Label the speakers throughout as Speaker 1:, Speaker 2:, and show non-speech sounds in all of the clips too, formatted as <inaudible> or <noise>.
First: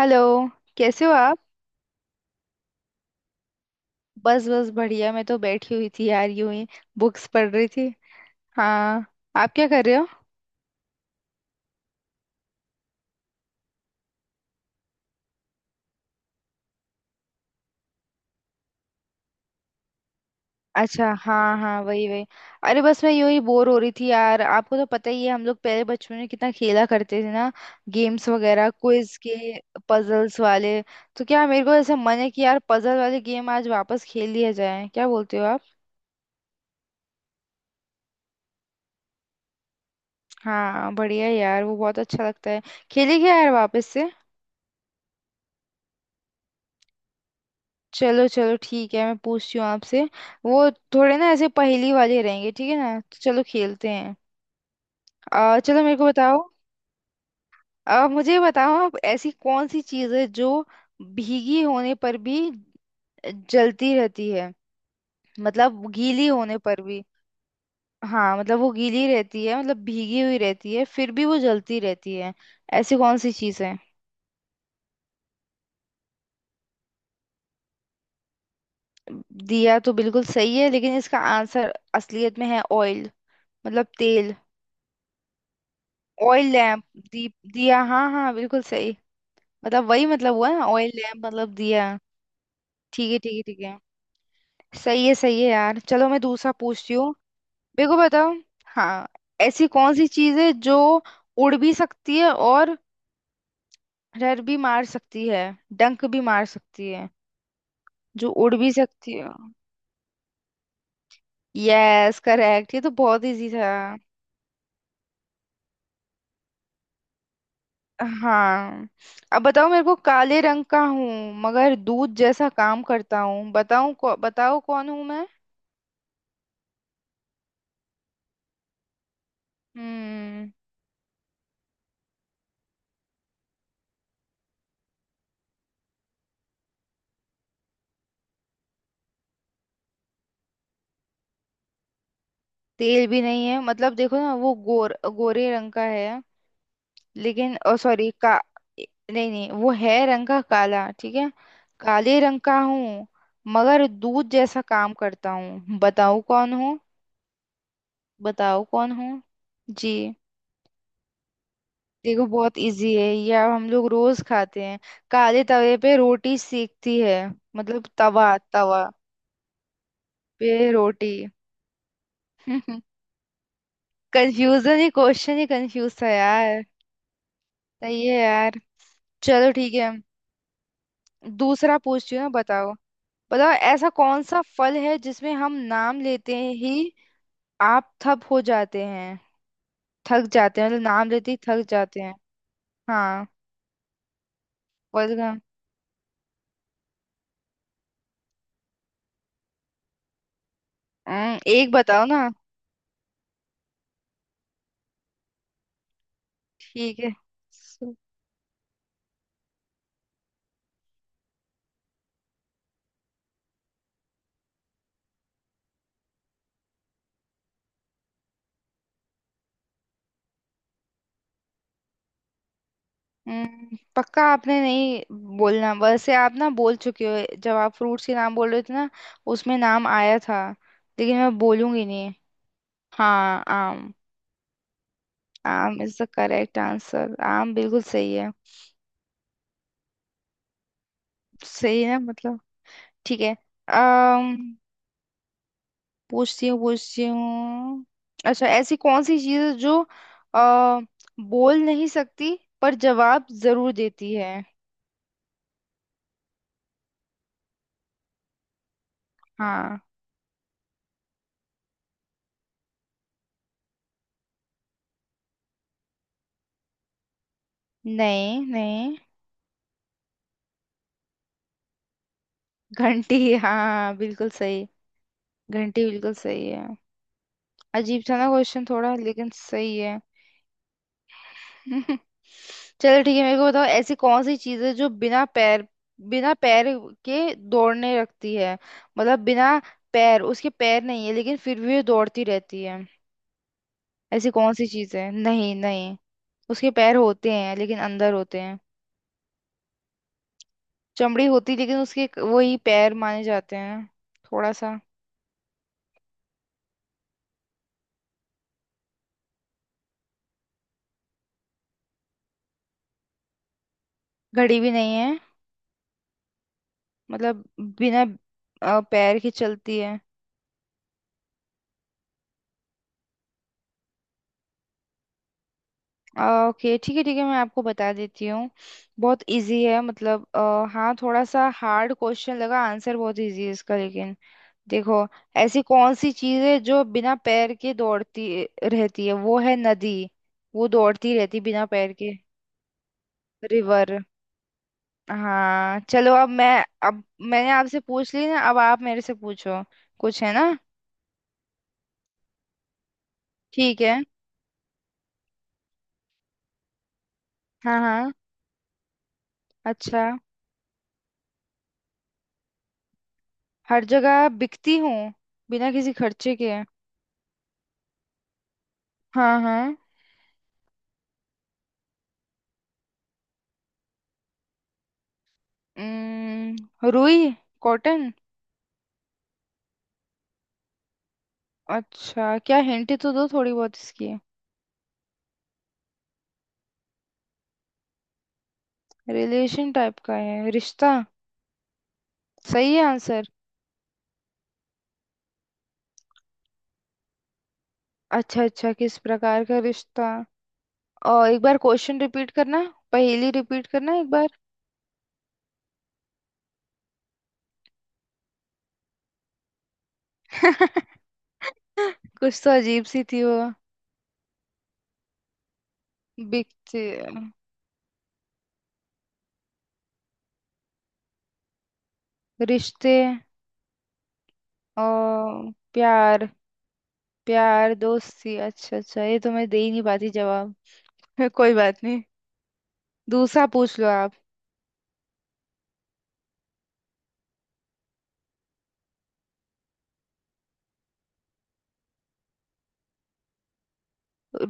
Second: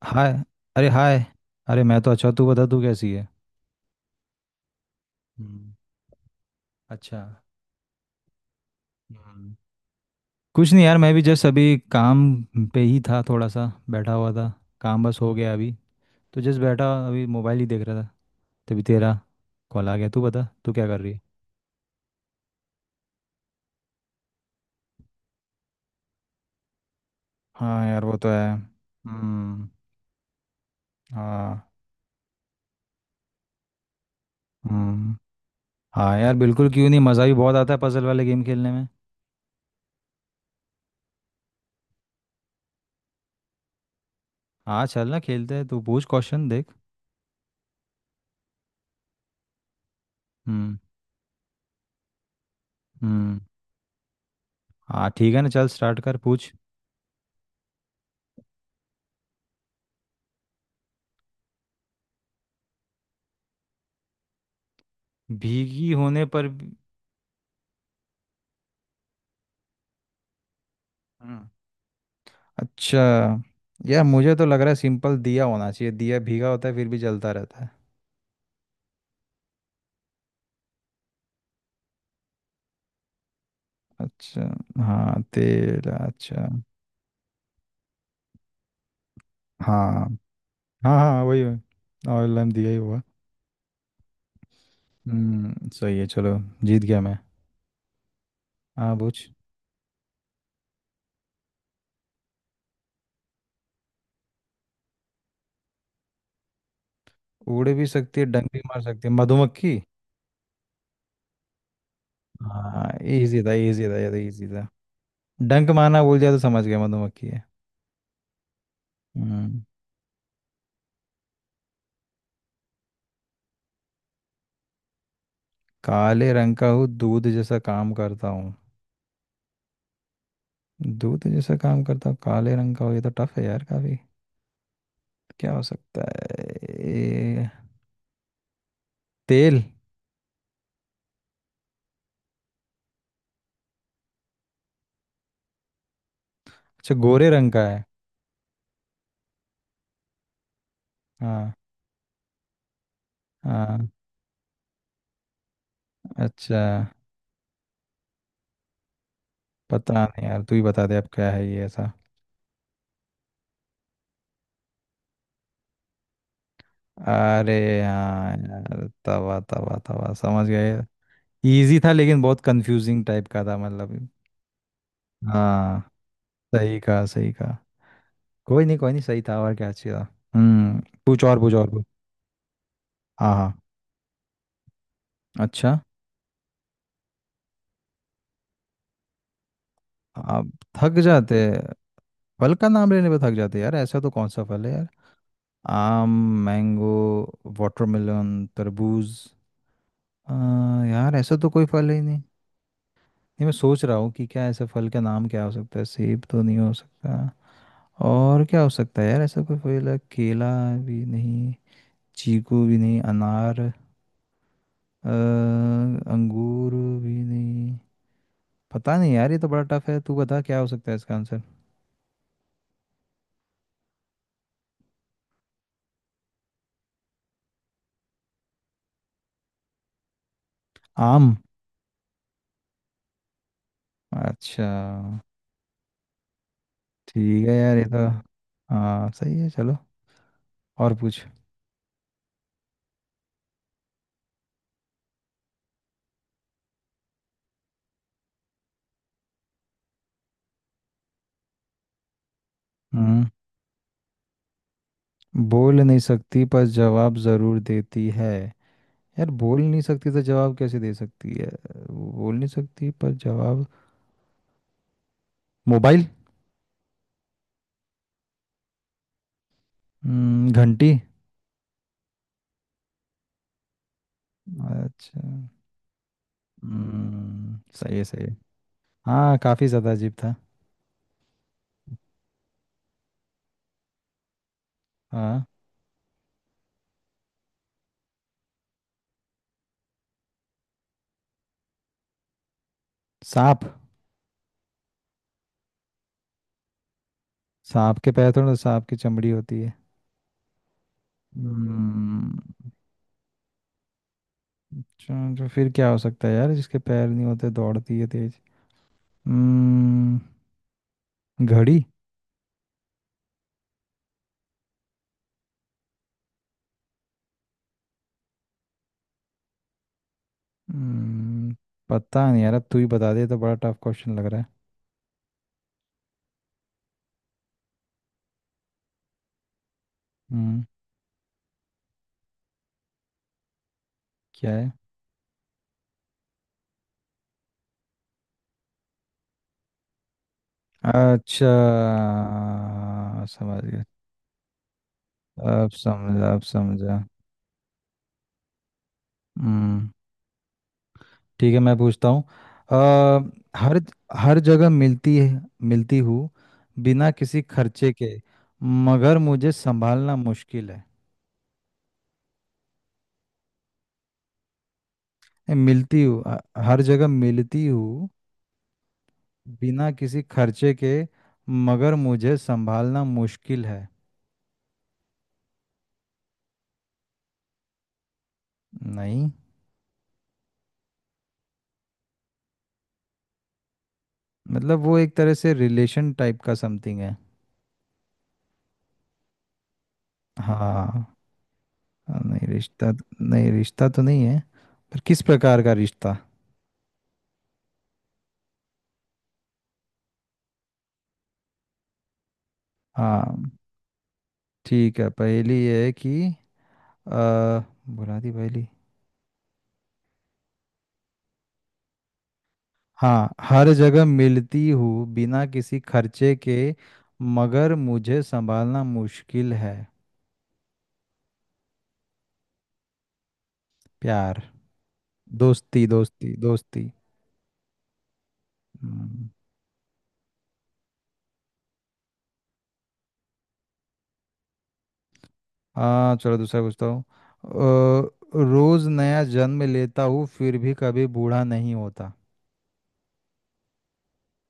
Speaker 1: Hello.
Speaker 2: Hi. अरे
Speaker 1: कैसे हो
Speaker 2: हाय।
Speaker 1: आप?
Speaker 2: अरे मैं तो अच्छा, तू बता, तू कैसी है?
Speaker 1: बस बस बढ़िया, मैं तो
Speaker 2: हम्म।
Speaker 1: बैठी हुई थी यार यूं ही।
Speaker 2: अच्छा।
Speaker 1: बुक्स पढ़ रही थी। हाँ। आप
Speaker 2: हम्म।
Speaker 1: क्या कर रहे हो?
Speaker 2: कुछ नहीं यार, मैं भी जस्ट अभी काम पे ही था, थोड़ा सा बैठा हुआ था। काम बस हो गया अभी, तो जस्ट बैठा अभी मोबाइल ही देख रहा था। तभी तेरा कॉल आ गया। तू बता, तू क्या कर
Speaker 1: अच्छा,
Speaker 2: रही है?
Speaker 1: हाँ हाँ, वही वही। अरे बस मैं यूं ही बोर हो रही थी यार, आपको तो पता ही है, हम लोग पहले बचपन में कितना खेला करते थे ना।
Speaker 2: हाँ यार, वो तो
Speaker 1: गेम्स
Speaker 2: है।
Speaker 1: वगैरह, क्विज के,
Speaker 2: हम्म।
Speaker 1: पजल्स वाले। तो क्या मेरे
Speaker 2: हाँ।
Speaker 1: को ऐसा मन है कि यार पजल वाले गेम आज वापस खेल लिया जाए, क्या
Speaker 2: हम्म।
Speaker 1: बोलते हो आप?
Speaker 2: हाँ यार बिल्कुल, क्यों नहीं, मज़ा भी बहुत आता है पजल वाले गेम खेलने में।
Speaker 1: हाँ बढ़िया यार, वो बहुत अच्छा लगता है। खेलेंगे यार वापस से।
Speaker 2: हाँ चल ना, खेलते हैं, तू पूछ क्वेश्चन, देख।
Speaker 1: चलो चलो, ठीक है, मैं पूछती हूँ आपसे। वो
Speaker 2: हम्म।
Speaker 1: थोड़े ना ऐसे पहेली वाले रहेंगे, ठीक है ना, तो
Speaker 2: हम्म।
Speaker 1: चलो खेलते हैं।
Speaker 2: हाँ ठीक है ना, चल
Speaker 1: चलो मेरे
Speaker 2: स्टार्ट
Speaker 1: को
Speaker 2: कर,
Speaker 1: बताओ।
Speaker 2: पूछ।
Speaker 1: मुझे बताओ आप, ऐसी कौन सी चीज़ है जो भीगी होने पर भी जलती रहती है? मतलब
Speaker 2: भीगी होने
Speaker 1: गीली
Speaker 2: पर
Speaker 1: होने
Speaker 2: भी-
Speaker 1: पर भी। हाँ मतलब वो गीली रहती है, मतलब भीगी हुई रहती है, फिर भी वो
Speaker 2: हम्म,
Speaker 1: जलती रहती है। ऐसी
Speaker 2: अच्छा।
Speaker 1: कौन सी चीज़ है?
Speaker 2: यार मुझे तो लग रहा है सिंपल दिया होना चाहिए, दिया भीगा होता है फिर भी जलता रहता है।
Speaker 1: दिया तो बिल्कुल सही है, लेकिन इसका आंसर असलियत में है ऑयल। मतलब तेल।
Speaker 2: अच्छा। हाँ, तेल, अच्छा।
Speaker 1: Oil lamp. दीप दिया, हाँ हाँ बिल्कुल सही। मतलब वही,
Speaker 2: हाँ
Speaker 1: मतलब हुआ ना, ऑयल
Speaker 2: हाँ, हाँ
Speaker 1: लैम्प
Speaker 2: वही
Speaker 1: मतलब दिया।
Speaker 2: वही, ऑयल लैम्प दिया ही हुआ।
Speaker 1: ठीक है ठीक है ठीक है। सही है सही है
Speaker 2: हम्म,
Speaker 1: यार,
Speaker 2: सही है,
Speaker 1: चलो मैं
Speaker 2: चलो।
Speaker 1: दूसरा
Speaker 2: जीत
Speaker 1: पूछती
Speaker 2: गया
Speaker 1: हूँ।
Speaker 2: मैं।
Speaker 1: मेरे को बताओ।
Speaker 2: हाँ,
Speaker 1: हाँ।
Speaker 2: पूछ।
Speaker 1: ऐसी कौन सी चीज है जो उड़ भी सकती है, और रर भी मार सकती है, डंक भी मार सकती है?
Speaker 2: उड़ भी सकती है,
Speaker 1: जो
Speaker 2: डंक
Speaker 1: उड़
Speaker 2: भी
Speaker 1: भी
Speaker 2: मार सकती
Speaker 1: सकती
Speaker 2: है,
Speaker 1: है।
Speaker 2: मधुमक्खी।
Speaker 1: यस करेक्ट, ये
Speaker 2: हाँ,
Speaker 1: तो बहुत
Speaker 2: इजी
Speaker 1: इजी
Speaker 2: था,
Speaker 1: था।
Speaker 2: इजी था, ये तो इजी था। डंक मारना भूल जाए तो समझ गया मधुमक्खी है।
Speaker 1: हाँ। अब
Speaker 2: हम्म।
Speaker 1: बताओ मेरे को, काले रंग का हूँ मगर दूध जैसा काम करता हूँ, बताओ कौन हूँ मैं?
Speaker 2: काले रंग का हूँ, दूध जैसा काम करता हूँ।
Speaker 1: हम्म।
Speaker 2: दूध जैसा काम करता हूँ काले रंग का हो, ये तो टफ है यार काफी। क्या हो सकता है ये? तेल?
Speaker 1: तेल भी नहीं है, मतलब देखो ना, वो गोर गोरे रंग का है।
Speaker 2: अच्छा, गोरे रंग
Speaker 1: लेकिन
Speaker 2: का
Speaker 1: ओ
Speaker 2: है।
Speaker 1: सॉरी का। ए- नहीं नहीं, वो है रंग का काला, ठीक है।
Speaker 2: हाँ।
Speaker 1: काले रंग का हूँ मगर
Speaker 2: हाँ।
Speaker 1: दूध जैसा काम करता हूँ, बताओ कौन
Speaker 2: अच्छा।
Speaker 1: हूँ? बताओ कौन हूँ? जी।
Speaker 2: पता नहीं यार, तू ही बता दे अब, क्या है ये ऐसा।
Speaker 1: देखो बहुत इजी है ये, अब हम लोग रोज खाते हैं, काले तवे पे रोटी सेकती है।
Speaker 2: अरे
Speaker 1: मतलब तवा
Speaker 2: हाँ
Speaker 1: तवा
Speaker 2: यार, तवा तवा तवा, समझ
Speaker 1: पे
Speaker 2: गए।
Speaker 1: रोटी।
Speaker 2: इजी था लेकिन बहुत
Speaker 1: <laughs>
Speaker 2: कंफ्यूजिंग टाइप का था, मतलब।
Speaker 1: कंफ्यूजन ही क्वेश्चन ही
Speaker 2: हाँ।
Speaker 1: कंफ्यूज था यार।
Speaker 2: सही कहा, सही कहा।
Speaker 1: सही है यार।
Speaker 2: कोई नहीं, कोई नहीं, सही था,
Speaker 1: चलो
Speaker 2: और क्या,
Speaker 1: ठीक
Speaker 2: अच्छी
Speaker 1: है,
Speaker 2: था। हम्म। पूछ और, पूछ और,
Speaker 1: दूसरा
Speaker 2: पूछ।
Speaker 1: पूछती हूँ ना, बताओ।
Speaker 2: हाँ
Speaker 1: बताओ
Speaker 2: हाँ।
Speaker 1: ऐसा कौन सा फल है जिसमें हम
Speaker 2: अच्छा।
Speaker 1: नाम लेते ही आप थप हो जाते हैं? थक
Speaker 2: आप
Speaker 1: जाते हैं, मतलब
Speaker 2: थक
Speaker 1: नाम लेते ही
Speaker 2: जाते हैं।
Speaker 1: थक जाते हैं।
Speaker 2: फल का नाम लेने पे
Speaker 1: हाँ।
Speaker 2: थक जाते हैं यार, ऐसा तो कौन सा फल है यार।
Speaker 1: फल का।
Speaker 2: आम। मैंगो। वाटरमेलन। तरबूज। आ, यार ऐसा तो कोई
Speaker 1: एक
Speaker 2: फल है ही
Speaker 1: बताओ
Speaker 2: नहीं, नहीं।
Speaker 1: ना।
Speaker 2: मैं सोच रहा हूँ कि क्या ऐसा फल का नाम क्या हो सकता है, सेब तो नहीं हो
Speaker 1: ठीक है।
Speaker 2: सकता।
Speaker 1: सु-
Speaker 2: और क्या हो सकता है यार, ऐसा कोई फल है? केला भी नहीं, चीकू भी नहीं, अनार, अंगूर भी नहीं। पता नहीं यार, ये तो बड़ा टफ है, तू बता क्या हो सकता है इसका आंसर।
Speaker 1: पक्का आपने नहीं बोलना, वैसे आप ना बोल चुके हो, जब आप फ्रूट्स के नाम बोल रहे थे ना, उसमें नाम आया था, लेकिन
Speaker 2: आम?
Speaker 1: मैं बोलूंगी नहीं। हाँ, आम।
Speaker 2: अच्छा।
Speaker 1: Aam is the correct answer,
Speaker 2: ठीक है
Speaker 1: आम
Speaker 2: यार,
Speaker 1: बिल्कुल
Speaker 2: ये तो,
Speaker 1: सही है।
Speaker 2: हाँ सही है, चलो। और पूछ।
Speaker 1: सही है मतलब। ठीक है। अम्म पूछती हूँ पूछती हूँ। अच्छा, ऐसी कौन सी चीज़ है जो अ, बोल नहीं सकती पर
Speaker 2: हम्म।
Speaker 1: जवाब जरूर देती है?
Speaker 2: बोल नहीं सकती पर जवाब जरूर देती है? यार बोल नहीं
Speaker 1: हाँ।
Speaker 2: सकती तो जवाब कैसे दे सकती है। बोल नहीं सकती पर जवाब, मोबाइल?
Speaker 1: नहीं नहीं।
Speaker 2: घंटी।
Speaker 1: घंटी, हाँ बिल्कुल सही।
Speaker 2: अच्छा।
Speaker 1: घंटी बिल्कुल सही है।
Speaker 2: सही
Speaker 1: अजीब
Speaker 2: है,
Speaker 1: था
Speaker 2: सही
Speaker 1: ना
Speaker 2: है।
Speaker 1: क्वेश्चन थोड़ा, लेकिन
Speaker 2: हाँ, काफी
Speaker 1: सही
Speaker 2: ज्यादा
Speaker 1: है।
Speaker 2: अजीब था।
Speaker 1: <laughs> चलो ठीक है, मेरे को बताओ, ऐसी कौन सी चीज है जो बिना
Speaker 2: हाँ।
Speaker 1: पैर, बिना पैर के दौड़ने रखती है? मतलब बिना पैर, उसके पैर नहीं है, लेकिन फिर भी वो दौड़ती रहती है।
Speaker 2: सांप।
Speaker 1: ऐसी कौन सी चीज है? नहीं नहीं, उसके पैर होते हैं लेकिन
Speaker 2: सांप के
Speaker 1: अंदर
Speaker 2: पैर
Speaker 1: होते
Speaker 2: थोड़ा,
Speaker 1: हैं।
Speaker 2: सांप की चमड़ी होती है।
Speaker 1: चमड़ी होती है, लेकिन उसके
Speaker 2: हम्म,
Speaker 1: वही पैर माने जाते हैं थोड़ा सा।
Speaker 2: अच्छा, तो फिर क्या हो सकता है यार, जिसके पैर नहीं होते, दौड़ती है तेज। हम्म, घड़ी।
Speaker 1: घड़ी भी नहीं है। मतलब बिना पैर के चलती है।
Speaker 2: हम्म, पता नहीं यार, अब तू ही बता दे, ये तो बड़ा टफ क्वेश्चन लग रहा है।
Speaker 1: ओके ठीक है ठीक है, मैं आपको बता देती हूँ। बहुत इजी है, मतलब
Speaker 2: हम्म,
Speaker 1: हाँ, थोड़ा सा हार्ड क्वेश्चन लगा, आंसर बहुत इजी है इसका लेकिन।
Speaker 2: क्या है?
Speaker 1: देखो, ऐसी कौन सी चीज़ है जो बिना पैर के दौड़ती रहती है, वो है नदी। वो दौड़ती रहती
Speaker 2: अच्छा।
Speaker 1: बिना पैर के।
Speaker 2: समझ गया।
Speaker 1: रिवर।
Speaker 2: अब
Speaker 1: हाँ चलो, अब
Speaker 2: समझा, अब
Speaker 1: मैं, अब
Speaker 2: समझा।
Speaker 1: मैंने आपसे पूछ ली ना, अब आप मेरे से पूछो।
Speaker 2: हम्म।
Speaker 1: कुछ है ना।
Speaker 2: ठीक है, मैं पूछता हूँ। हर,
Speaker 1: ठीक है।
Speaker 2: हर जगह मिलती है, मिलती हूँ बिना किसी
Speaker 1: हाँ
Speaker 2: खर्चे
Speaker 1: हाँ।
Speaker 2: के, मगर मुझे
Speaker 1: अच्छा,
Speaker 2: संभालना मुश्किल है।
Speaker 1: हर जगह बिकती हूँ
Speaker 2: नहीं,
Speaker 1: बिना किसी
Speaker 2: मिलती हूँ,
Speaker 1: खर्चे के।
Speaker 2: हर जगह मिलती हूँ
Speaker 1: हाँ हाँ।
Speaker 2: बिना किसी खर्चे के, मगर मुझे संभालना मुश्किल है।
Speaker 1: रुई। कॉटन।
Speaker 2: नहीं,
Speaker 1: अच्छा, क्या हिंट तो दो थोड़ी बहुत इसकी।
Speaker 2: मतलब वो एक तरह से रिलेशन टाइप का समथिंग है।
Speaker 1: रिलेशन टाइप का है, रिश्ता।
Speaker 2: हाँ। नहीं
Speaker 1: सही है
Speaker 2: रिश्ता।
Speaker 1: आंसर।
Speaker 2: नहीं, रिश्ता तो नहीं है, पर किस प्रकार का रिश्ता।
Speaker 1: अच्छा अच्छा, किस प्रकार का रिश्ता? और एक बार क्वेश्चन रिपीट करना, पहेली
Speaker 2: हाँ
Speaker 1: रिपीट करना एक बार।
Speaker 2: ठीक है, पहेली ये है कि आ, बुला दी पहेली।
Speaker 1: <laughs> कुछ तो अजीब सी थी
Speaker 2: हाँ,
Speaker 1: वो।
Speaker 2: हर जगह मिलती हूँ बिना किसी खर्चे के,
Speaker 1: बिकते
Speaker 2: मगर मुझे संभालना मुश्किल है।
Speaker 1: रिश्ते।
Speaker 2: प्यार।
Speaker 1: और
Speaker 2: दोस्ती,
Speaker 1: प्यार।
Speaker 2: दोस्ती, दोस्ती।
Speaker 1: प्यार, दोस्ती। अच्छा अच्छा, ये
Speaker 2: हम्म।
Speaker 1: तो मैं दे ही नहीं पाती जवाब। <laughs> कोई बात नहीं, दूसरा पूछ लो आप।
Speaker 2: हाँ चलो, दूसरा पूछता हूँ। रोज नया जन्म लेता हूँ फिर भी कभी बूढ़ा नहीं होता।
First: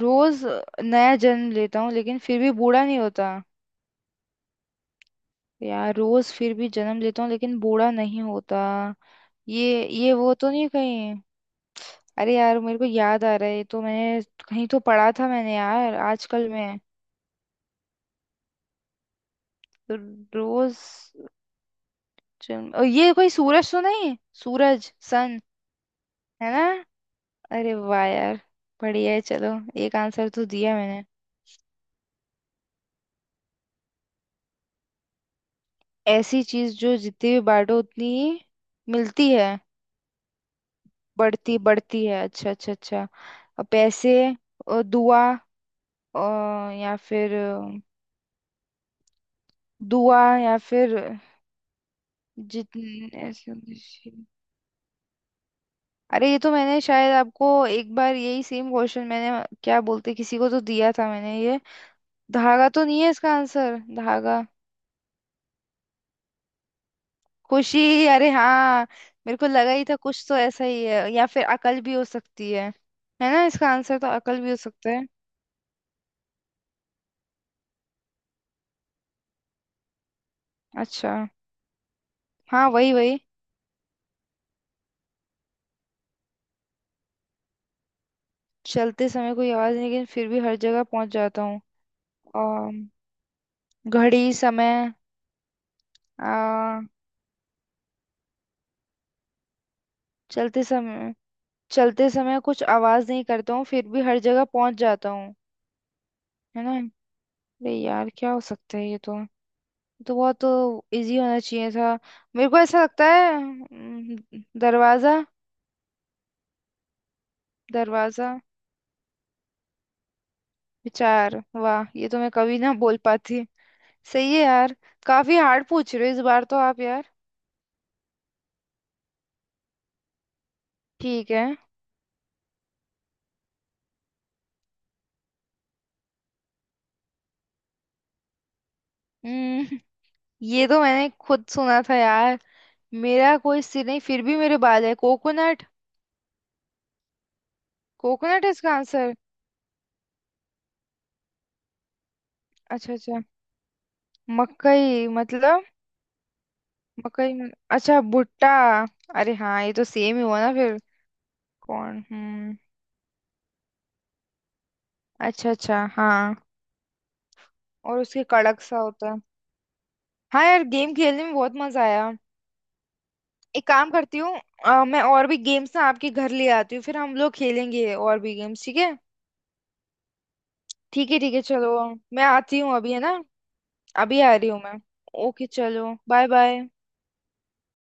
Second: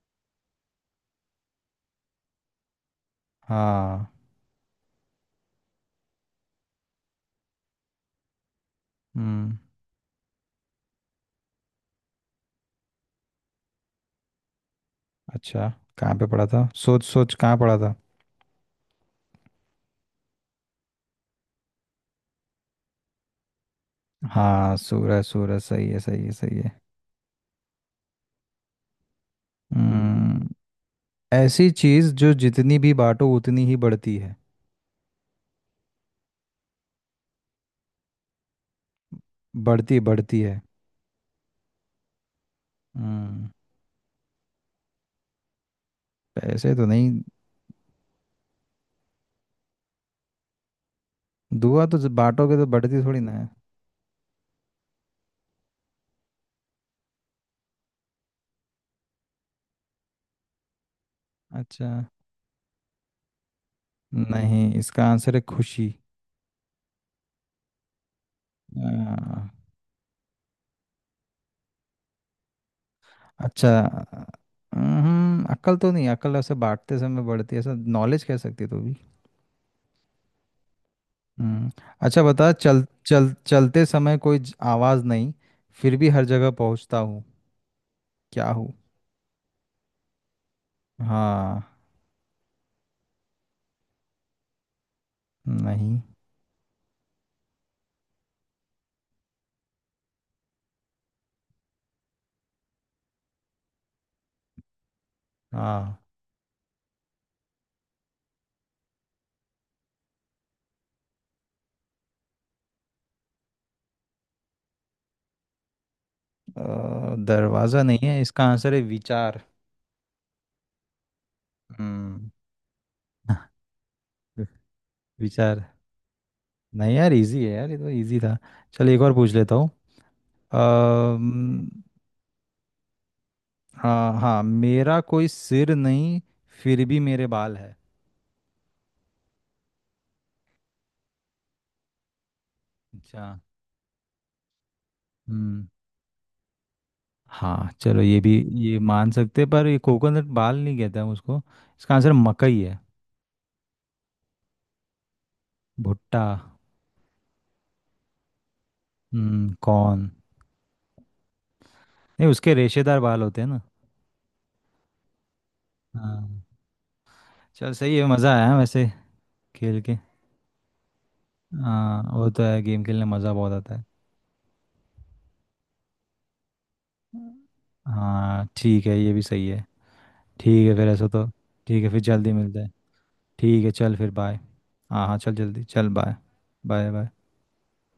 Speaker 1: रोज नया जन्म लेता हूँ लेकिन फिर भी बूढ़ा नहीं होता।
Speaker 2: हाँ।
Speaker 1: यार रोज फिर भी जन्म लेता हूँ लेकिन बूढ़ा नहीं होता।
Speaker 2: हम्म।
Speaker 1: ये वो तो नहीं कहीं? अरे यार मेरे को याद आ रहा है, ये तो मैंने कहीं तो पढ़ा था मैंने
Speaker 2: अच्छा,
Speaker 1: यार
Speaker 2: कहाँ पे पढ़ा
Speaker 1: आजकल
Speaker 2: था,
Speaker 1: में।
Speaker 2: सोच सोच कहाँ पढ़ा था।
Speaker 1: रोज जन्म, ओ, ये कोई सूरज तो नहीं?
Speaker 2: हाँ
Speaker 1: सूरज,
Speaker 2: सूरज,
Speaker 1: सन।
Speaker 2: सूरज सही है, सही है,
Speaker 1: है
Speaker 2: सही
Speaker 1: ना?
Speaker 2: है।
Speaker 1: अरे वाह यार, बढ़िया है, चलो। एक आंसर तो
Speaker 2: हम्म।
Speaker 1: दिया मैंने।
Speaker 2: ऐसी चीज जो जितनी भी बांटो उतनी ही बढ़ती है।
Speaker 1: ऐसी चीज जो जितनी भी बांटो उतनी मिलती है।
Speaker 2: बढ़ती, बढ़ती है।
Speaker 1: बढ़ती बढ़ती है। अच्छा अच्छा अच्छा।
Speaker 2: हम्म।
Speaker 1: पैसे। दुआ। अ,
Speaker 2: पैसे तो
Speaker 1: या
Speaker 2: नहीं।
Speaker 1: फिर दुआ, या फिर
Speaker 2: दुआ तो जब बांटोगे तो बढ़ती
Speaker 1: जितने
Speaker 2: थोड़ी ना है।
Speaker 1: ऐसे मुझे- अरे ये तो मैंने शायद आपको एक बार यही सेम क्वेश्चन मैंने क्या बोलते किसी को तो दिया था मैंने ये।
Speaker 2: अच्छा।
Speaker 1: धागा तो नहीं है इसका आंसर, धागा?
Speaker 2: नहीं, इसका आंसर है खुशी।
Speaker 1: खुशी, अरे हाँ। मेरे को
Speaker 2: आ,
Speaker 1: लगा ही था कुछ तो ऐसा ही है, या फिर अकल भी हो सकती है। है ना, इसका
Speaker 2: अच्छा।
Speaker 1: आंसर तो अकल भी हो सकता है।
Speaker 2: हम्म, अक्ल तो नहीं, अक्ल ऐसे बांटते समय बढ़ती है, ऐसा नॉलेज कह सकती है तू भी।
Speaker 1: अच्छा।
Speaker 2: हम्म। अच्छा बता,
Speaker 1: हाँ
Speaker 2: चल
Speaker 1: वही वही।
Speaker 2: चल, चलते समय कोई आवाज़ नहीं, फिर भी हर जगह पहुंचता हूँ, क्या हूँ?
Speaker 1: चलते समय कोई आवाज नहीं, लेकिन फिर भी हर जगह पहुंच जाता हूँ।
Speaker 2: हाँ।
Speaker 1: अम, घड़ी, समय।
Speaker 2: नहीं।
Speaker 1: आ, चलते समय। चलते समय कुछ आवाज नहीं करता हूँ, फिर भी हर जगह पहुंच जाता हूँ।
Speaker 2: हाँ,
Speaker 1: है ना? अरे यार क्या हो सकता है, ये तो बहुत तो इजी होना चाहिए था। मेरे को ऐसा लगता है, दरवाजा।
Speaker 2: दरवाज़ा नहीं है,
Speaker 1: दरवाजा,
Speaker 2: इसका आंसर है विचार।
Speaker 1: विचार, वाह, ये तो
Speaker 2: हम्म।
Speaker 1: मैं कभी ना <laughs> बोल पाती। सही है यार।
Speaker 2: <laughs>
Speaker 1: काफी हार्ड
Speaker 2: विचार।
Speaker 1: पूछ रहे हो इस बार तो आप
Speaker 2: नहीं
Speaker 1: यार।
Speaker 2: यार, इजी है यार, ये तो इजी था। चल एक और पूछ लेता हूँ।
Speaker 1: ठीक है।
Speaker 2: अम्म, हाँ हाँ, मेरा कोई सिर नहीं फिर भी मेरे बाल है।
Speaker 1: हम्म। ये तो मैंने खुद सुना था यार।
Speaker 2: अच्छा।
Speaker 1: मेरा कोई सिर नहीं फिर भी मेरे बाल है, कोकोनट।
Speaker 2: हम्म। हाँ चलो, ये भी।
Speaker 1: कोकोनट इसका
Speaker 2: ये मान
Speaker 1: आंसर।
Speaker 2: सकते हैं, पर ये कोकोनट बाल नहीं कहते हम उसको। इसका आंसर मकई है।
Speaker 1: अच्छा अच्छा। मकई मतलब।
Speaker 2: भुट्टा।
Speaker 1: मकई मत- अच्छा भुट्टा। अरे
Speaker 2: हम्म,
Speaker 1: हाँ, ये तो
Speaker 2: कॉर्न।
Speaker 1: सेम ही हुआ ना फिर। कौन,
Speaker 2: नहीं, उसके
Speaker 1: हम्म।
Speaker 2: रेशेदार बाल होते हैं ना।
Speaker 1: अच्छा अच्छा, हाँ।
Speaker 2: हाँ। चल सही
Speaker 1: और
Speaker 2: है,
Speaker 1: उसके
Speaker 2: मज़ा आया
Speaker 1: कड़क सा
Speaker 2: वैसे,
Speaker 1: होता है।
Speaker 2: खेल के।
Speaker 1: हाँ यार, गेम खेलने में बहुत मजा
Speaker 2: हाँ
Speaker 1: आया।
Speaker 2: वो तो है, गेम खेलने मज़ा बहुत
Speaker 1: एक
Speaker 2: आता है।
Speaker 1: काम करती हूँ, मैं और भी गेम्स ना आपके घर ले आती हूँ, फिर हम लोग खेलेंगे और भी
Speaker 2: हाँ
Speaker 1: गेम्स, ठीक
Speaker 2: ठीक
Speaker 1: है।
Speaker 2: है, ये भी सही है। ठीक है फिर, ऐसा
Speaker 1: ठीक है
Speaker 2: तो।
Speaker 1: ठीक है, चलो,
Speaker 2: ठीक है, फिर
Speaker 1: मैं
Speaker 2: जल्दी
Speaker 1: आती
Speaker 2: मिलते हैं।
Speaker 1: हूँ अभी, है ना।
Speaker 2: ठीक है चल, फिर
Speaker 1: अभी आ
Speaker 2: बाय।
Speaker 1: रही हूँ मैं।
Speaker 2: हाँ हाँ, चल
Speaker 1: ओके
Speaker 2: जल्दी, चल
Speaker 1: चलो,
Speaker 2: bye.
Speaker 1: Bye bye.
Speaker 2: Bye bye.